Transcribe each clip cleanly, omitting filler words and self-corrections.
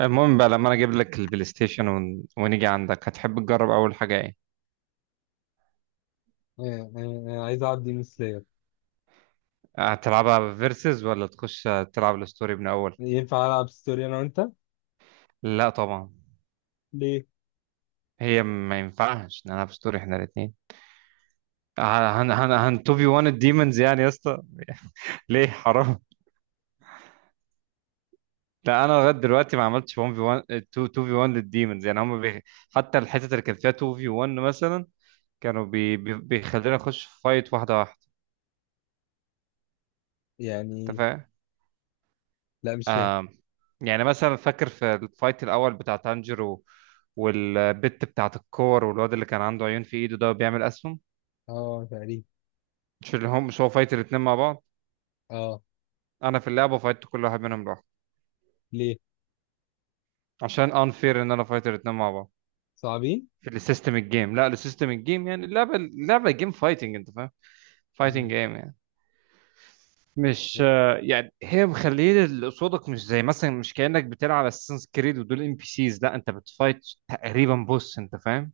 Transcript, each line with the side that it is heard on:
right: المهم بقى لما انا اجيب لك البلاي ستيشن ون ونيجي عندك، هتحب تجرب اول حاجه ايه؟
left: آه، آه، آه، عايز اعدي من سلاير.
right: هتلعبها فيرسز ولا تخش تلعب الستوري من اول؟
left: ينفع العب ستوري انا وانت؟
right: لا طبعا.
left: ليه؟
right: هي ما ينفعش نلعب ستوري احنا الاثنين. هن هن هن 2 في 1 الديمونز يعني يا اسطى. ليه؟ حرام. لا انا لغايه دلوقتي ما عملتش 1 في 1، 2 2 في 1 للديمونز، يعني هم حتى الحتت اللي كان فيها 2 في 1 مثلا كانوا بيخلينا نخش فايت واحده واحده. انت
left: يعني،
right: فاهم؟
left: لا مش فاهم.
right: آم، يعني مثلا فاكر في الفايت الاول بتاع تانجيرو والبت بتاعت الكور والواد اللي كان عنده عيون في ايده ده بيعمل اسهم؟
left: اه، تقريبا.
right: مش اللي هم مش هو فايت الاتنين مع بعض؟
left: اه.
right: انا في اللعبه فايت كل واحد منهم لوحده
left: ليه؟
right: عشان انفير ان انا فايت الاتنين مع بعض.
left: صعبين.
right: في السيستم الجيم، لا، السيستم الجيم يعني اللعبه، اللعبه جيم فايتنج، انت فاهم؟ فايتنج
left: مم.
right: جيم يعني. مش يعني هي مخليه اللي قصادك مش زي مثلا مش كانك بتلعب اساسنز كريد ودول ام بي سيز، لا انت بتفايت تقريبا بوس، انت فاهم؟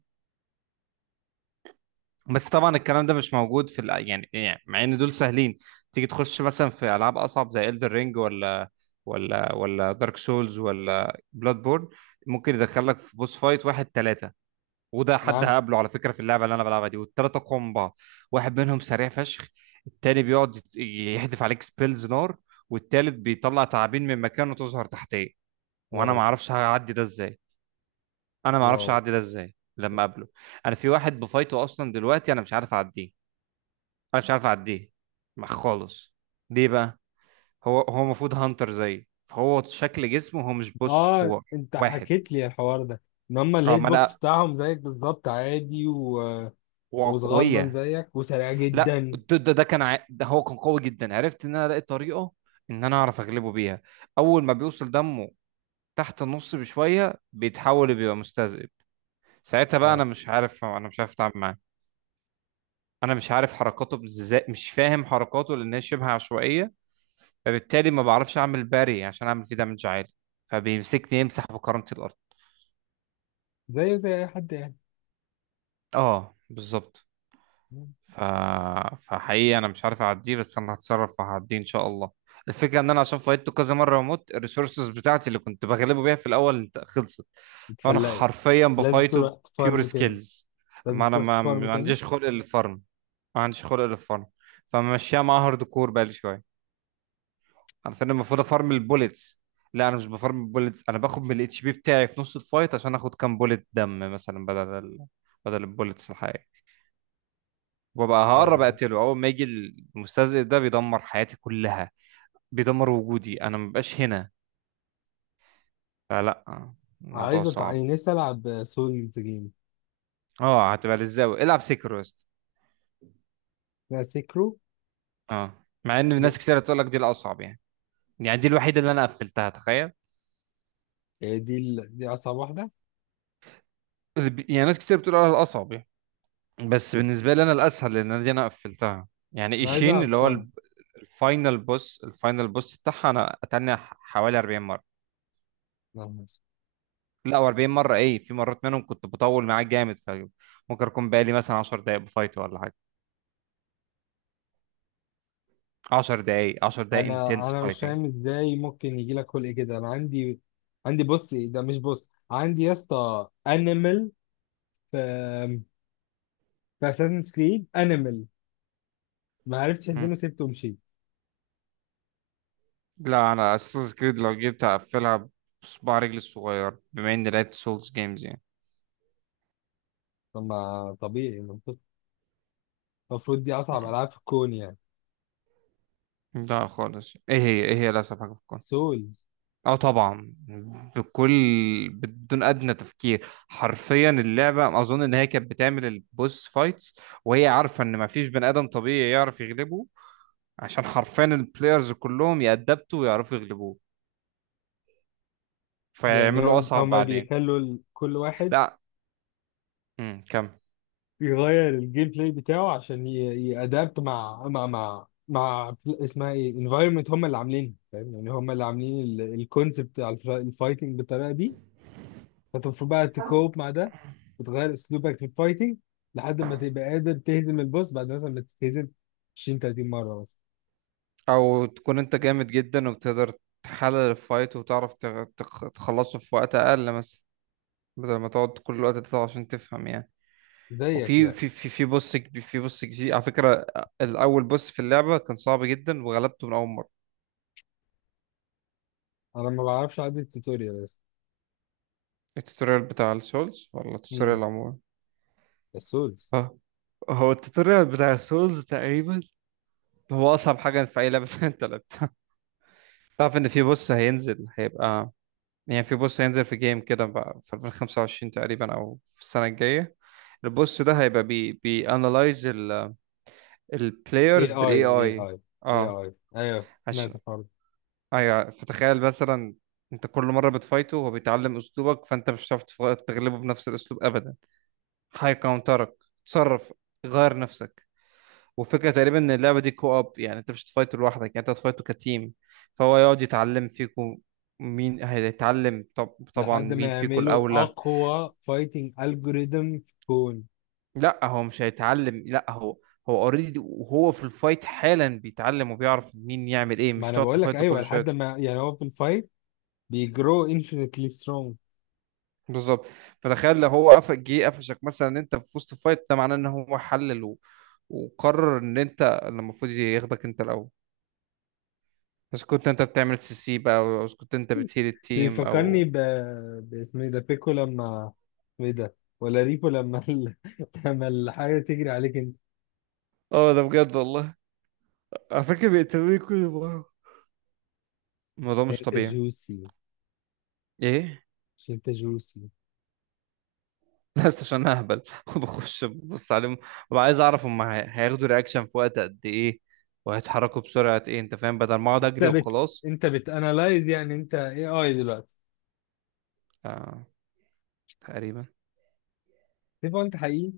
right: بس طبعا الكلام ده مش موجود في يعني يعني مع ان دول سهلين. تيجي تخش مثلا في العاب اصعب زي Elden Ring ولا ولا دارك سولز ولا بلاد بورن، ممكن يدخلك في بوس فايت واحد ثلاثة. وده حد
left: نعم.
right: هقابله على فكرة في اللعبة اللي انا بلعبها دي، والثلاثة اقوى من بعض. واحد منهم سريع فشخ، التاني بيقعد يحدف عليك سبيلز نار، والتالت بيطلع تعابين من مكانه تظهر تحتيه، وانا
left: واو.
right: ما اعرفش هعدي ده ازاي. انا ما اعرفش
left: واو.
right: هعدي ده ازاي لما اقابله. انا في واحد بفايته اصلا دلوقتي انا مش عارف اعديه. انا مش عارف اعديه. خالص. ليه بقى؟ هو المفروض هانتر زي، فهو شكل جسمه هو مش بص
left: اه،
right: هو
left: انت
right: واحد.
left: حكيت لي الحوار ده. ان هم
right: اه
left: الهيت
right: ما
left: بوكس
right: انا.
left: بتاعهم زيك بالظبط عادي وصغنن
right: وقوية.
left: زيك وسريع
right: لا
left: جدا.
right: ده هو كان قوي جدا، عرفت ان انا الاقي طريقة ان انا اعرف اغلبه بيها. اول ما بيوصل دمه تحت النص بشوية بيتحول، بيبقى مستذئب. ساعتها بقى
left: اه،
right: انا مش عارف، انا مش عارف اتعامل معاه. انا مش عارف حركاته ازاي، مش فاهم حركاته لان هي شبه عشوائية، فبالتالي ما بعرفش اعمل باري عشان اعمل فيه دامج عالي، فبيمسكني يمسح بكرامتي الارض.
left: زيه زي اي حد يعني.
right: اه بالظبط.
left: مم.
right: ف... فحقيقي انا مش عارف اعديه، بس انا هتصرف وهعديه ان شاء الله. الفكره ان انا عشان فايتته كذا مره واموت، الريسورسز بتاعتي اللي كنت بغلبه بيها في الاول خلصت، فانا
left: اتفلقت.
right: حرفيا
left: لازم
right: بفايته
left: تروح
right: بيور
left: تفارم تاني.
right: سكيلز.
left: لازم
right: ما انا
left: تروح
right: ما,
left: تفارم
right: ما
left: تاني.
right: عنديش خلق للفارم. ما عنديش خلق للفارم. فمشيها مع هارد كور بقالي شويه. عارفين المفروض افارم البوليتس؟ لا انا مش بفارم البوليتس، انا باخد من الاتش بي بتاعي في نص الفايت عشان اخد كام بوليت دم مثلا بدل بدل البوليتس الحقيقية، وببقى هقرب
left: آه.
right: اقتله اول ما يجي. المستهزئ ده بيدمر حياتي كلها، بيدمر وجودي، انا مبقاش هنا، فلا، الموضوع
left: عايز
right: صعب.
left: نفسي العب سولز جيم.
right: اه، هتبقى للزاوية العب سيكرو يا اسطى.
left: لا، سيكرو.
right: اه، مع ان
left: دي،
right: ناس كتير تقول لك دي الاصعب يعني. يعني دي الوحيدة اللي انا قفلتها، تخيل.
left: يعني دي اصعب واحده.
right: يعني ناس كتير بتقول على الاصعب يعني، بس بالنسبة لي انا الاسهل، لان أنا دي انا قفلتها. يعني
left: انا عايز
right: ايشين
left: العب
right: اللي هو
left: فن.
right: الفاينل بوس، الفاينل بوس بتاعها انا اتنى حوالي 40 مره. لا و40 مره ايه، في مرات منهم كنت بطول معاه جامد، فممكن اكون بقالي مثلا 10 دقائق بفايت ولا حاجه. 10 دقائق، 10 دقائق
left: انا
right: انتنس
left: انا مش
right: فايتنج.
left: فاهم ازاي ممكن يجي لك خلق كده. انا عندي، عندي، بص، إيه ده؟ مش بص، عندي يا اسطى، انيمال. في في اساسن كريد انيمال. ما عرفتش اهزمه، سبته ومشيت.
right: لا انا اساس كريد لو جيت اقفلها بصباع رجلي الصغير بما اني لعبت سولز جيمز يعني.
left: طب، ما طبيعي، المفروض دي اصعب
right: مم.
left: العاب في الكون يعني.
right: لا خالص، ايه هي، ايه هي الاسهل حاجه في الكون.
left: سول.
right: اه طبعا. بكل، بدون ادنى تفكير. حرفيا اللعبه اظن ان هي كانت بتعمل البوس فايتس وهي عارفه ان مفيش بني ادم طبيعي يعرف يغلبه، عشان حرفيا البلايرز كلهم يأدبتوا ويعرفوا يغلبوه،
left: يعني
right: فيعملوا
left: هو
right: اصعب
left: هما
right: بعدين.
left: بيخلوا كل واحد
right: لا. كمل.
left: يغير الجيم بلاي بتاعه عشان يأدابت مع اسمها ايه، انفايرمنت، هم اللي عاملينها فاهم، يعني هم اللي عاملين الكونسبت بتاع الفايتنج بالطريقه دي. فانت المفروض بقى تكوب مع ده، وتغير اسلوبك في الفايتنج لحد ما تبقى قادر تهزم البوس بعد مثلا ما تتهزم 20 30 مره مثلا.
right: او تكون انت جامد جدا وبتقدر تحلل الفايت وتعرف تخلصه في وقت اقل مثلا، بدل ما تقعد كل الوقت ده عشان تفهم يعني.
left: زيك
right: وفي
left: يعني.
right: في بوس في بوس جديد على فكرة. الأول بوس في اللعبة كان صعب جدا وغلبته من أول مرة.
left: انا ما بعرفش اعدي التوتوريال بس.
right: التوتوريال بتاع السولز ولا
left: امم
right: التوتوريال عموما؟
left: السولز.
right: اه. هو التوتوريال بتاع السولز تقريبا هو أصعب حاجة في أي لعبة أنت لعبتها. تعرف إن في بوس هينزل؟ هيبقى يعني في بوس هينزل في جيم كده بقى في 2025 تقريبا أو في السنة الجاية. البوس ده هيبقى بي بي analyze ال
left: اي
right: البلايرز
left: اي،
right: بالاي
left: اي اي،
right: اي.
left: اي
right: اه.
left: اي، ايوه سمعت
right: عشان،
left: الحوار.
right: ايوه، فتخيل مثلا، انت كل مره بتفايته هو بيتعلم اسلوبك، فانت مش هتعرف تغلبه بنفس الاسلوب ابدا، هيكونترك. تصرف، غير نفسك. وفكره تقريبا ان اللعبه دي كو اب يعني انت مش هتفايته لوحدك، يعني انت هتفايته كتيم، فهو يقعد يتعلم فيكم. مين هيتعلم طب؟ طبعا
left: لحد ما
right: مين فيكم
left: يعملوا
right: الاولى.
left: اقوى فايتنج الجوريزم في الكون.
right: لا هو مش هيتعلم، لا هو، هو اوريدي وهو في الفايت حالا بيتعلم وبيعرف مين يعمل ايه،
left: ما
right: مش
left: انا
right: تقعد
left: بقول لك
right: تفايته
left: ايوه،
right: كل شويه.
left: لحد ما، يعني هو في الفايت بيجرو انفينيتلي سترونج.
right: بالظبط. فتخيل لو هو قفش جه قفشك مثلا ان انت في وسط فايت، ده معناه ان هو حلل وقرر ان انت اللي المفروض ياخدك انت الاول، بس كنت انت بتعمل سي سي بقى، او إذا كنت انت بتشيل التيم
left: بيفكرني
right: او.
left: باسمه ايه ده؟ بيكو، لما اسمه ايه ده، ولا ريكو، لما الحاجه تجري عليك انت.
right: اه ده بجد والله، على فكره بيقتلوني كل مره، الموضوع مش
left: انت
right: طبيعي.
left: جوسي.
right: ايه.
left: مش انت جوسي؟
right: بس عشان اهبل وبخش ببص عليهم وببقى عايز اعرف هم هياخدوا رياكشن في وقت قد ايه، وهيتحركوا بسرعه ايه، انت فاهم، بدل ما اقعد
left: انت
right: اجري
left: بت
right: وخلاص.
left: انت بتانلايز، يعني انت اي اي دلوقتي؟
right: آه تقريبا.
left: تبقى انت حقيقي؟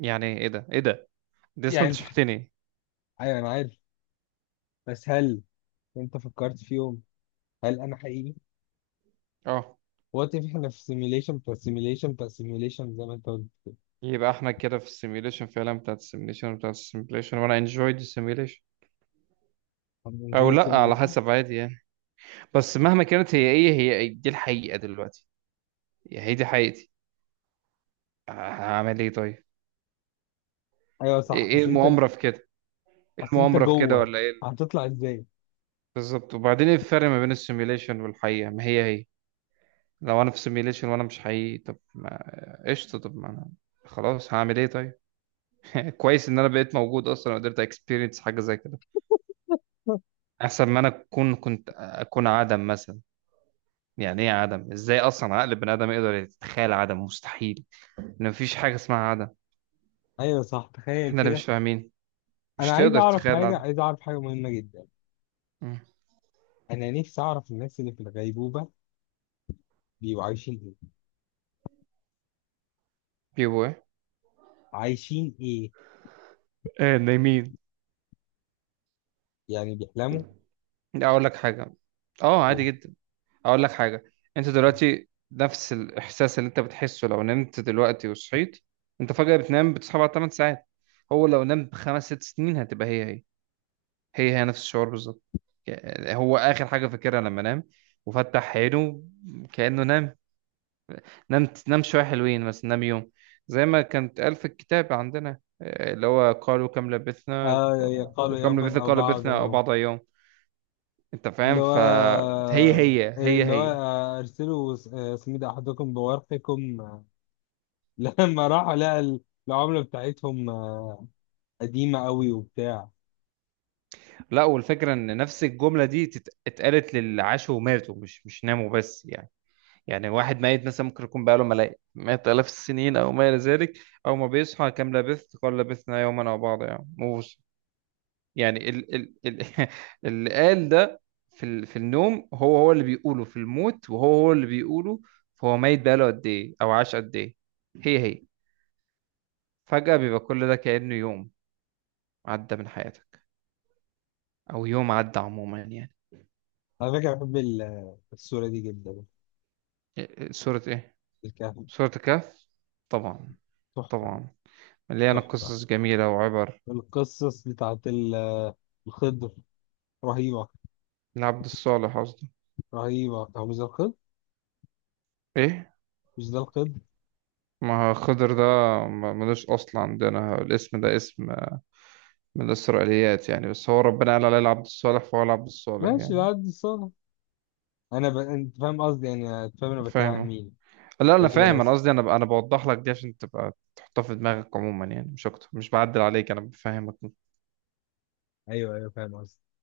right: يعني ايه ده، ايه ده، دي اصلا
left: يعني
right: انت
left: انت حقيقي.
right: شفتني.
left: ايوه، انا عارف. بس هل انت فكرت في يوم، هل انا حقيقي
right: اه.
left: وقت احنا في سيميليشن بتاع سيميليشن بتاع سيميليشن زي ما انت قلت؟
right: يبقى احنا كده في السيميوليشن فعلا بتاعت السيميوليشن بتاعت السيميوليشن، وانا انجويد السيميوليشن او
left: هننجوي
right: لا على
left: سيميليشن.
right: حسب، عادي يعني. بس مهما كانت، هي ايه، هي دي الحقيقة دلوقتي، هي دي حقيقتي، هعمل ايه طيب.
left: ايوه صح،
right: إيه
left: اصل انت
right: المؤامرة في كده، ايه
left: اصل انت
right: المؤامرة في كده
left: جوه،
right: ولا ايه؟
left: هتطلع ازاي؟
right: بالظبط. وبعدين ايه الفرق ما بين السيميوليشن والحقيقة؟ ما هي هي. لو انا في سيميوليشن وانا مش حقيقي، طب ما قشطة، طب ما انا خلاص، هعمل ايه طيب؟ كويس ان انا بقيت موجود اصلا وقدرت اكسبيرينس حاجة زي كده. احسن ما انا اكون، كنت اكون عدم مثلا. يعني ايه عدم؟ ازاي اصلا عقل بني ادم يقدر يتخيل عدم؟ مستحيل. ان مفيش حاجه اسمها عدم،
left: ايوه صح، تخيل
right: احنا اللي مش
left: كده.
right: فاهمين، مش
left: انا عايز
right: تقدر
left: اعرف
right: تتخيل
left: حاجه
right: العدم.
left: عايز اعرف حاجه مهمه جدا.
right: مم.
left: انا نفسي اعرف الناس اللي في الغيبوبه بيبقوا عايشين ايه؟
right: بيبو ايه؟
left: عايشين ايه؟
right: نايمين.
left: يعني بيحلموا؟
right: اقول لك حاجه، اه عادي جدا، اقول لك حاجه. انت دلوقتي نفس الاحساس اللي انت بتحسه لو نمت دلوقتي وصحيت. انت فجاه بتنام بتصحى بعد 8 ساعات، هو لو نام بخمس ست سنين هتبقى هي هي، هي هي نفس الشعور بالظبط. يعني هو اخر حاجه فاكرها لما نام وفتح عينه كانه نام، نمت نام شوية حلوين مثلا، نام يوم. زي ما كانت قال في الكتاب عندنا اللي هو قالوا كم لبثنا.
left: اه، يقالوا
right: كم
left: يوما
right: لبثنا،
left: او
right: قالوا
left: بعد
right: لبثنا أو
left: يوم.
right: بعض أيام. أنت
left: اللي
right: فاهم؟
left: هو
right: فهي هي،
left: إيه،
right: هي
left: اللي هو،
right: هي.
left: ارسلوا اسمي ده احدكم بورقكم. لما راحوا لقى العملة بتاعتهم قديمة قوي وبتاع.
right: لا، والفكرة إن نفس الجملة دي اتقالت للي عاشوا وماتوا، مش ناموا بس، يعني. يعني واحد ميت مثلا ممكن يكون بقاله ملايين مئات آلاف السنين أو ما إلى ذلك، أول ما بيصحى كم لبثت قال لبثنا يوما أو بعض، يعني. يعني ال ال ال اللي قال ده في ال، في النوم هو هو اللي بيقوله في الموت، وهو هو اللي بيقوله. فهو ميت بقاله قد ايه او عاش قد ايه، هي هي. فجأة بيبقى كل ده كأنه يوم عدى من حياتك، او يوم عدى عموما يعني.
left: على فكرة، بحب الصورة دي جدا.
right: إيه- إيه، سورة ايه؟
left: الكهف.
right: سورة الكهف. طبعا.
left: تحفة.
right: طبعا. مليانة
left: تحفة.
right: قصص جميلة وعبر.
left: القصص بتاعت الخضر رهيبة.
right: العبد الصالح قصدي.
left: رهيبة. هو مش ده الخضر؟
right: ايه.
left: مش ده الخضر؟
right: ما خضر ده، ملوش اصل عندنا. الاسم ده اسم من الإسرائيليات يعني، بس هو ربنا قال عليه العبد الصالح فهو العبد الصالح
left: ماشي،
right: يعني.
left: بعد الصورة. أنت فاهم قصدي؟ يعني أنت فاهم أنا بتكلم عن
right: فاهمه.
left: مين؟
right: لا أنا
left: أشغال،
right: فاهم، أنا
left: آسف.
right: قصدي أنا، أنا بوضح لك دي عشان تبقى تحطها في دماغك عموما يعني، مش أكتر، مش بعدل عليك أنا بفهمك.
left: أيوه، أيوه، فاهم قصدي.